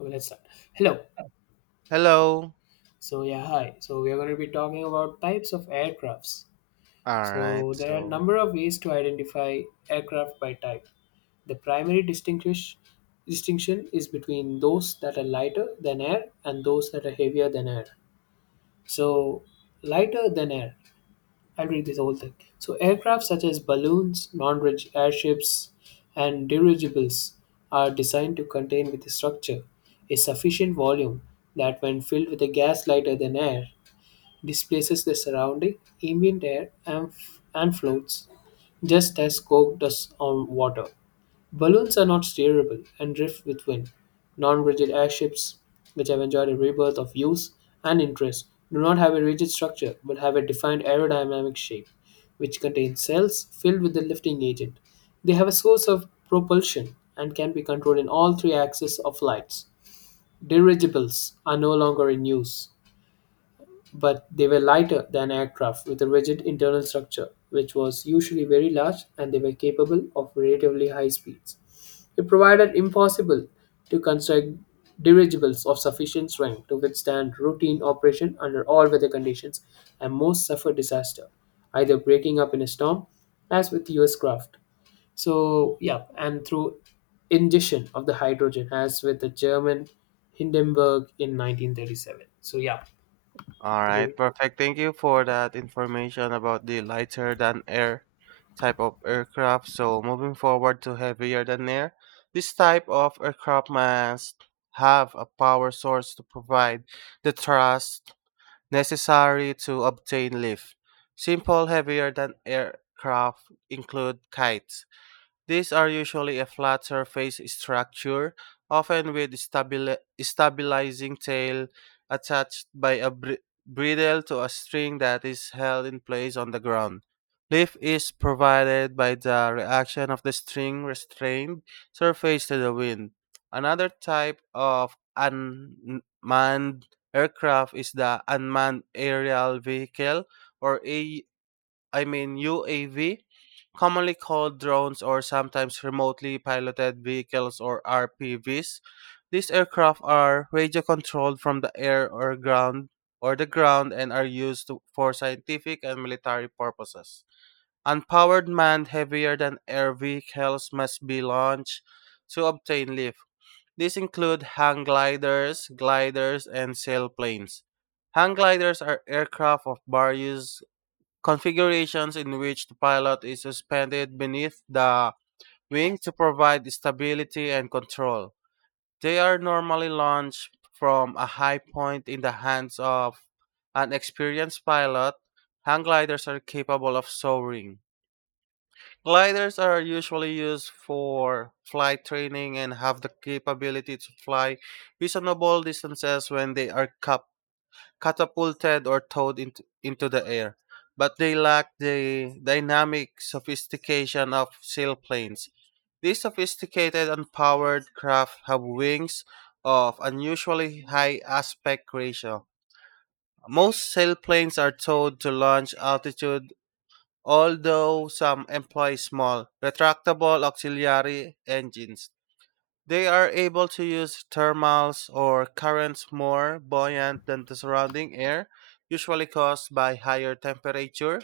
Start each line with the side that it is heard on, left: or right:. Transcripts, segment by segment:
left: Okay, let's start. Hello.
right: Hello.
left: So yeah, hi. So we are going to be talking about types of aircrafts.
right: All right.
left: So there are a
right: So,
left: number of ways to identify aircraft by type. The primary distinguish distinction is between those that are lighter than air and those that are heavier than air. So lighter than air, I'll read this whole thing. So, aircraft such as balloons, non rigid airships, and dirigibles are designed to contain with the structure a sufficient volume that, when filled with a gas lighter than air, displaces the surrounding ambient air and, and floats, just as Coke does on water. Balloons are not steerable and drift with wind. Non rigid airships, which have enjoyed a rebirth of use and interest, do not have a rigid structure but have a defined aerodynamic shape, which contains cells filled with the lifting agent. They have a source of propulsion and can be controlled in all three axes of flights. Dirigibles are no longer in use, but they were lighter than aircraft with a rigid internal structure, which was usually very large, and they were capable of relatively high speeds. It provided impossible to construct dirigibles of sufficient strength to withstand routine operation under all weather conditions, and most suffered disaster, either breaking up in a storm, as with US craft. And through ingestion of the hydrogen, as with the German Hindenburg in 1937. So, yeah,
right: all
left: could you?
right: right. Perfect. Thank you for that information about the lighter than air type of aircraft. So, moving forward to heavier than air, this type of aircraft must have a power source to provide the thrust necessary to obtain lift. Simple heavier than aircraft include kites. These are usually a flat surface structure, often with stabilizing tail attached by a bridle to a string that is held in place on the ground. Lift is provided by the reaction of the string restrained surface to the wind. Another type of unmanned aircraft is the unmanned aerial vehicle or A I mean UAV, commonly called drones or sometimes remotely piloted vehicles or RPVs. These aircraft are radio controlled from the air or ground or the ground and are used for scientific and military purposes. Unpowered manned heavier than air vehicles must be launched to obtain lift. These include hang gliders, gliders, and sailplanes. Hang gliders are aircraft of various configurations in which the pilot is suspended beneath the wing to provide stability and control. They are normally launched from a high point in the hands of an experienced pilot. Hang gliders are capable of soaring. Gliders are usually used for flight training and have the capability to fly reasonable distances when they are coupled catapulted or towed into the air, but they lack the dynamic sophistication of sailplanes. These sophisticated and powered craft have wings of unusually high aspect ratio. Most sailplanes are towed to launch altitude, although some employ small, retractable auxiliary engines. They are able to use thermals or currents more buoyant than the surrounding air, usually caused by higher temperature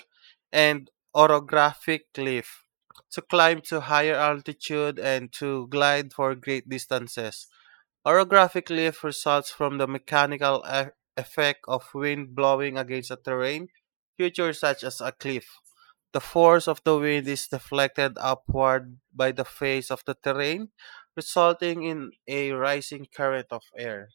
right: and orographic cliff, to climb to higher altitude and to glide for great distances. Orographic lift results from the mechanical effect of wind blowing against a terrain, features such as a cliff. The force of the wind is deflected upward by the face of the terrain, resulting in a rising current of air.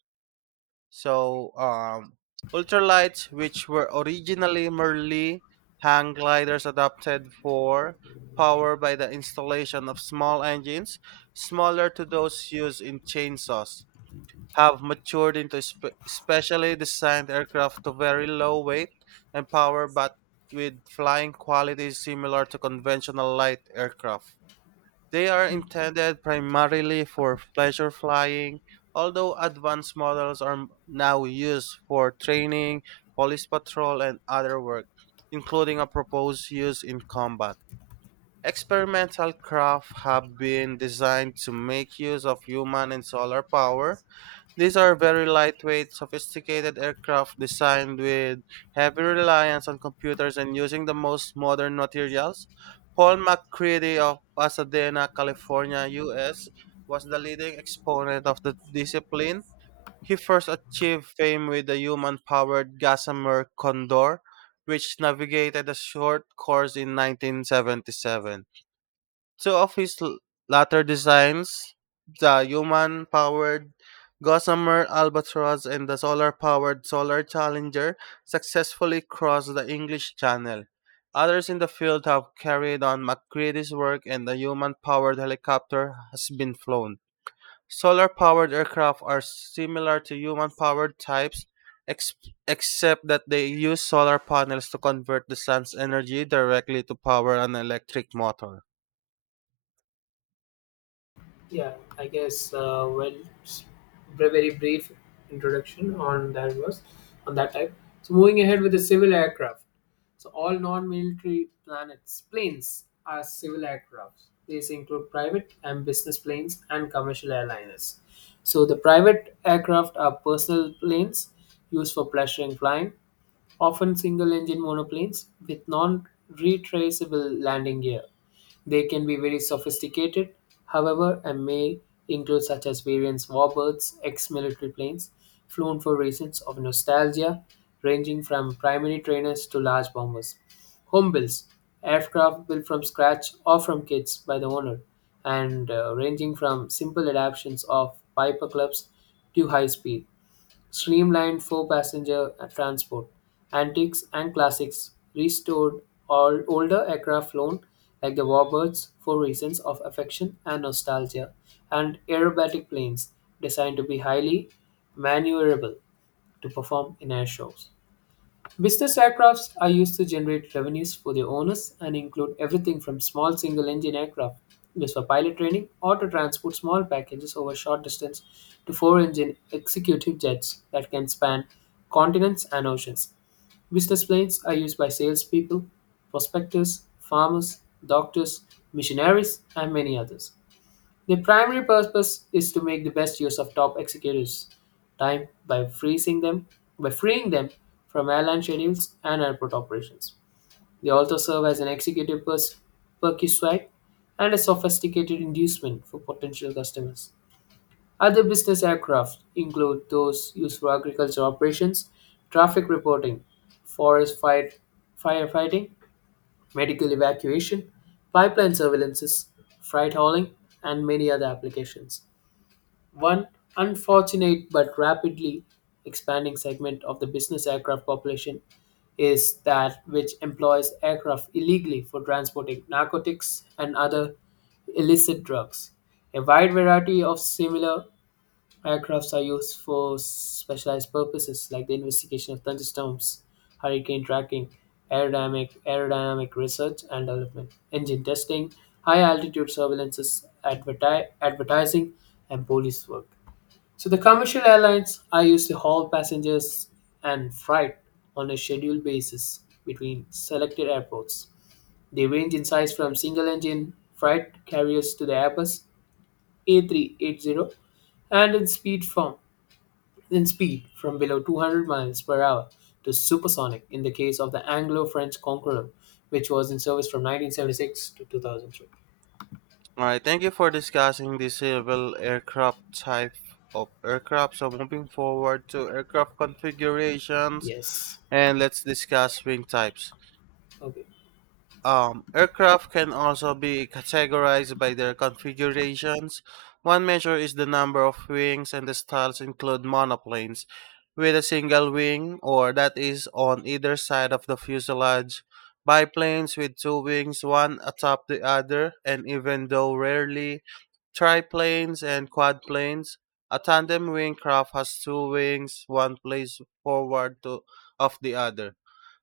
right: So, um, Ultralights, which were originally merely hang gliders adapted for power by the installation of small engines, smaller to those used in chainsaws, have matured into specially designed aircraft to very low weight and power but with flying qualities similar to conventional light aircraft. They are intended primarily for pleasure flying, although advanced models are now used for training, police patrol, and other work, including a proposed use in combat. Experimental craft have been designed to make use of human and solar power. These are very lightweight, sophisticated aircraft designed with heavy reliance on computers and using the most modern materials. Paul McCready of Pasadena, California, US, was the leading exponent of the discipline. He first achieved fame with the human powered Gossamer Condor, which navigated a short course in 1977. Two of his latter designs, the human powered Gossamer Albatross and the solar powered Solar Challenger, successfully crossed the English Channel. Others in the field have carried on McCready's work, and the human powered helicopter has been flown. Solar powered aircraft are similar to human powered types, ex- except that they use solar panels to convert the sun's energy directly to power an electric motor.
left: Yeah, I guess, well, s- very brief introduction on that was on that type. So moving ahead with the civil aircraft. So all non-military planets planes are civil aircraft. These include private and business planes and commercial airliners. So the private aircraft are personal planes used for pleasure and flying, often single-engine monoplanes with non-retraceable landing gear. They can be very sophisticated, however, and may include such as variants warbirds, ex-military planes, flown for reasons of nostalgia, ranging from primary trainers to large bombers. Home builds, aircraft built from scratch or from kits by the owner, and ranging from simple adaptations of Piper clubs to high speed streamlined for passenger transport. Antiques and classics restored all older aircraft flown like the warbirds for reasons of affection and nostalgia, and aerobatic planes designed to be highly maneuverable to perform in air shows. Business aircrafts are used to generate revenues for their owners and include everything from small single engine aircraft used for pilot training or to transport small packages over short distance to four engine executive jets that can span continents and oceans. Business planes are used by salespeople, prospectors, farmers, doctors, missionaries, and many others. The primary purpose is to make the best use of top executives' time by freezing them by freeing them from airline schedules and airport operations. They also serve as an executive perquisite and a sophisticated inducement for potential customers. Other business aircraft include those used for agriculture operations, traffic reporting, forest fight, firefighting, medical evacuation, pipeline surveillances, freight hauling, and many other applications. One unfortunate but rapidly expanding segment of the business aircraft population is that which employs aircraft illegally for transporting narcotics and other illicit drugs. A wide variety of similar aircrafts are used for specialized purposes like the investigation of thunderstorms, hurricane tracking, aerodynamic research and development, engine testing, high altitude surveillances, advertising, and police work. So the commercial airlines are used to haul passengers and freight on a scheduled basis between selected airports. They range in size from single-engine freight carriers to the Airbus A380, and in speed from below 200 miles per hour to supersonic in the case of the Anglo-French Conqueror, which was in service from 1976 to 2003.
right: Alright, thank you for discussing the civil aircraft type of aircraft. So moving forward to aircraft configurations
left: Yes.
right: and let's discuss wing types.
left: Okay.
right: Aircraft can also be categorized by their configurations. One measure is the number of wings and the styles include monoplanes with a single wing or that is on either side of the fuselage, biplanes with two wings, one atop the other, and even though rarely triplanes and quadplanes. A tandem wing craft has two wings, one placed of the other.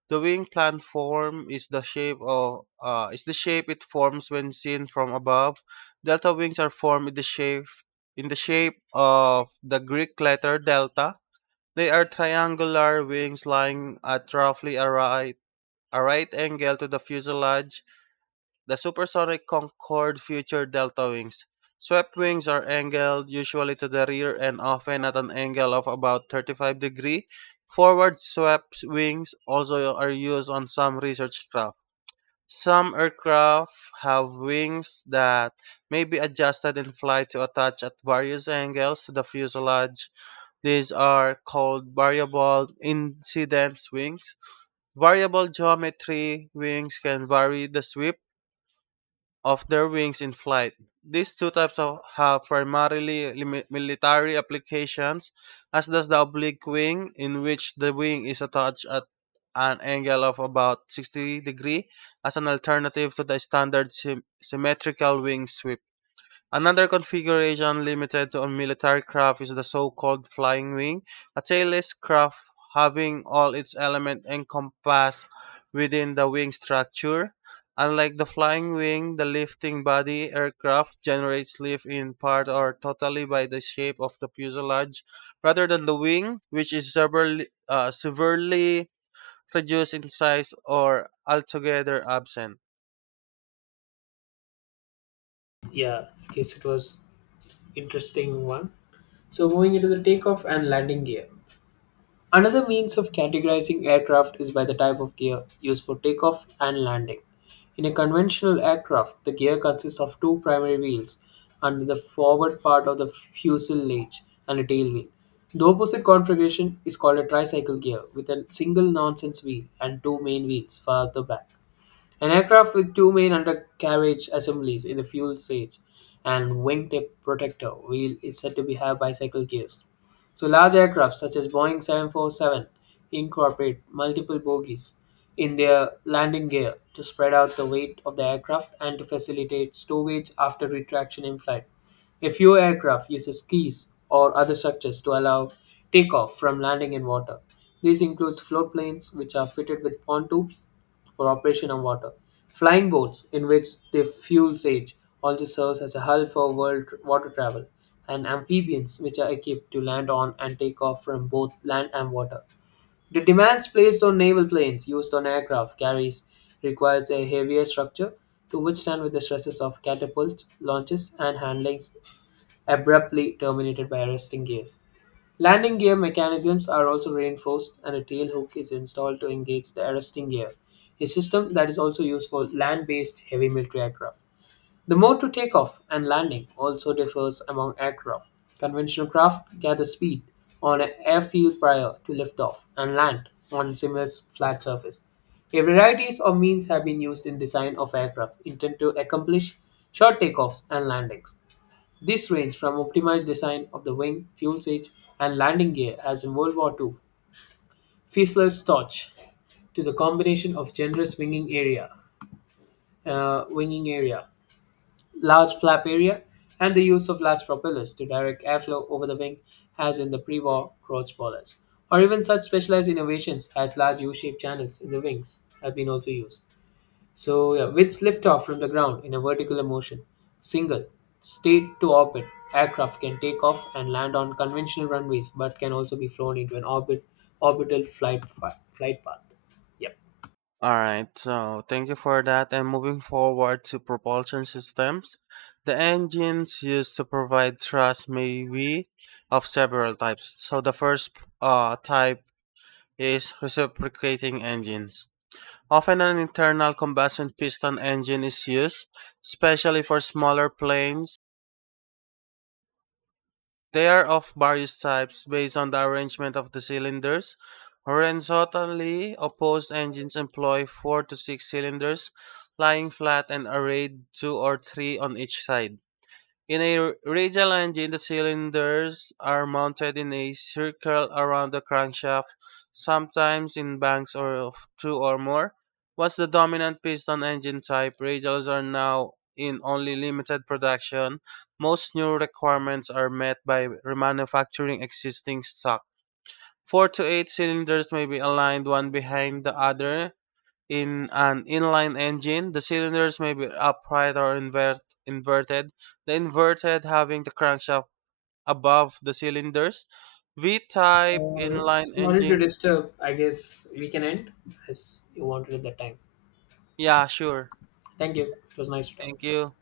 right: The wing platform is the shape of is the shape it forms when seen from above. Delta wings are formed in the shape of the Greek letter delta. They are triangular wings lying at roughly a right angle to the fuselage. The supersonic Concorde featured delta wings. Swept wings are angled usually to the rear and often at an angle of about 35 degrees. Forward swept wings also are used on some research craft. Some aircraft have wings that may be adjusted in flight to attach at various angles to the fuselage. These are called variable incidence wings. Variable geometry wings can vary the sweep of their wings in flight. These two types of have primarily military applications, as does the oblique wing, in which the wing is attached at an angle of about 60 degrees, as an alternative to the standard symmetrical wing sweep. Another configuration limited to military craft is the so-called flying wing, a tailless craft having all its elements encompassed within the wing structure. Unlike the flying wing, the lifting body aircraft generates lift in part or totally by the shape of the fuselage, rather than the wing, which is severely reduced in size or altogether absent.
left: Yeah. In case it was interesting one. So moving into the takeoff and landing gear. Another means of categorizing aircraft is by the type of gear used for takeoff and landing. In a conventional aircraft, the gear consists of two primary wheels under the forward part of the fuselage and a tail wheel. The opposite configuration is called a tricycle gear with a single nonsense wheel and two main wheels farther back. An aircraft with two main undercarriage assemblies in the fuel stage and wingtip protector wheel is said to be have bicycle gears. So large aircraft such as Boeing 747 incorporate multiple bogies in their landing gear to spread out the weight of the aircraft and to facilitate stowage after retraction in flight. A few aircraft uses skis or other structures to allow takeoff from landing in water. These include float planes, which are fitted with pontoons for operation on water. Flying boats, in which the fuel sage also serves as a hull for world water travel, and amphibians, which are equipped to land on and take off from both land and water. The demands placed on naval planes used on aircraft carriers requires a heavier structure to withstand with the stresses of catapult launches and handlings abruptly terminated by arresting gears. Landing gear mechanisms are also reinforced, and a tail hook is installed to engage the arresting gear, a system that is also used for land based heavy military aircraft. The mode to take off and landing also differs among aircraft. Conventional craft gather speed on an airfield prior to liftoff and land on similar flat surface. A varieties of means have been used in design of aircraft intended to accomplish short takeoffs and landings. This range from optimized design of the wing, fuel fuselage, and landing gear as in World War Two, Fiesler's torch, to the combination of generous winging area, uh, winging area, large flap area, and the use of large propellers to direct airflow over the wing, as in the pre-war Roach boilers, or even such specialized innovations as large U-shaped channels in the wings have been also used. So yeah, which lift off from the ground in a vertical motion. Single, state to orbit. Aircraft can take off and land on conventional runways, but can also be flown into an orbital flight path. Yep.
right: All right, so thank you for that. And moving forward to propulsion systems, the engines used to provide thrust may be of several types. So the first type is reciprocating engines. Often an internal combustion piston engine is used, especially for smaller planes. They are of various types based on the arrangement of the cylinders. Horizontally opposed engines employ four to six cylinders lying flat and arrayed two or three on each side. In a radial engine, the cylinders are mounted in a circle around the crankshaft, sometimes in banks or of two or more. What's the dominant piston engine type? Radials are now in only limited production. Most new requirements are met by remanufacturing existing stock. Four to eight cylinders may be aligned one behind the other in an inline engine, the cylinders may be upright or inverted, the inverted having the crankshaft above the cylinders. V type inline
left: Sorry to
right: engines.
left: disturb. I guess we can end as you wanted at that time.
right: Yeah, sure.
left: Thank you. It was nice to talk.
right: Thank you.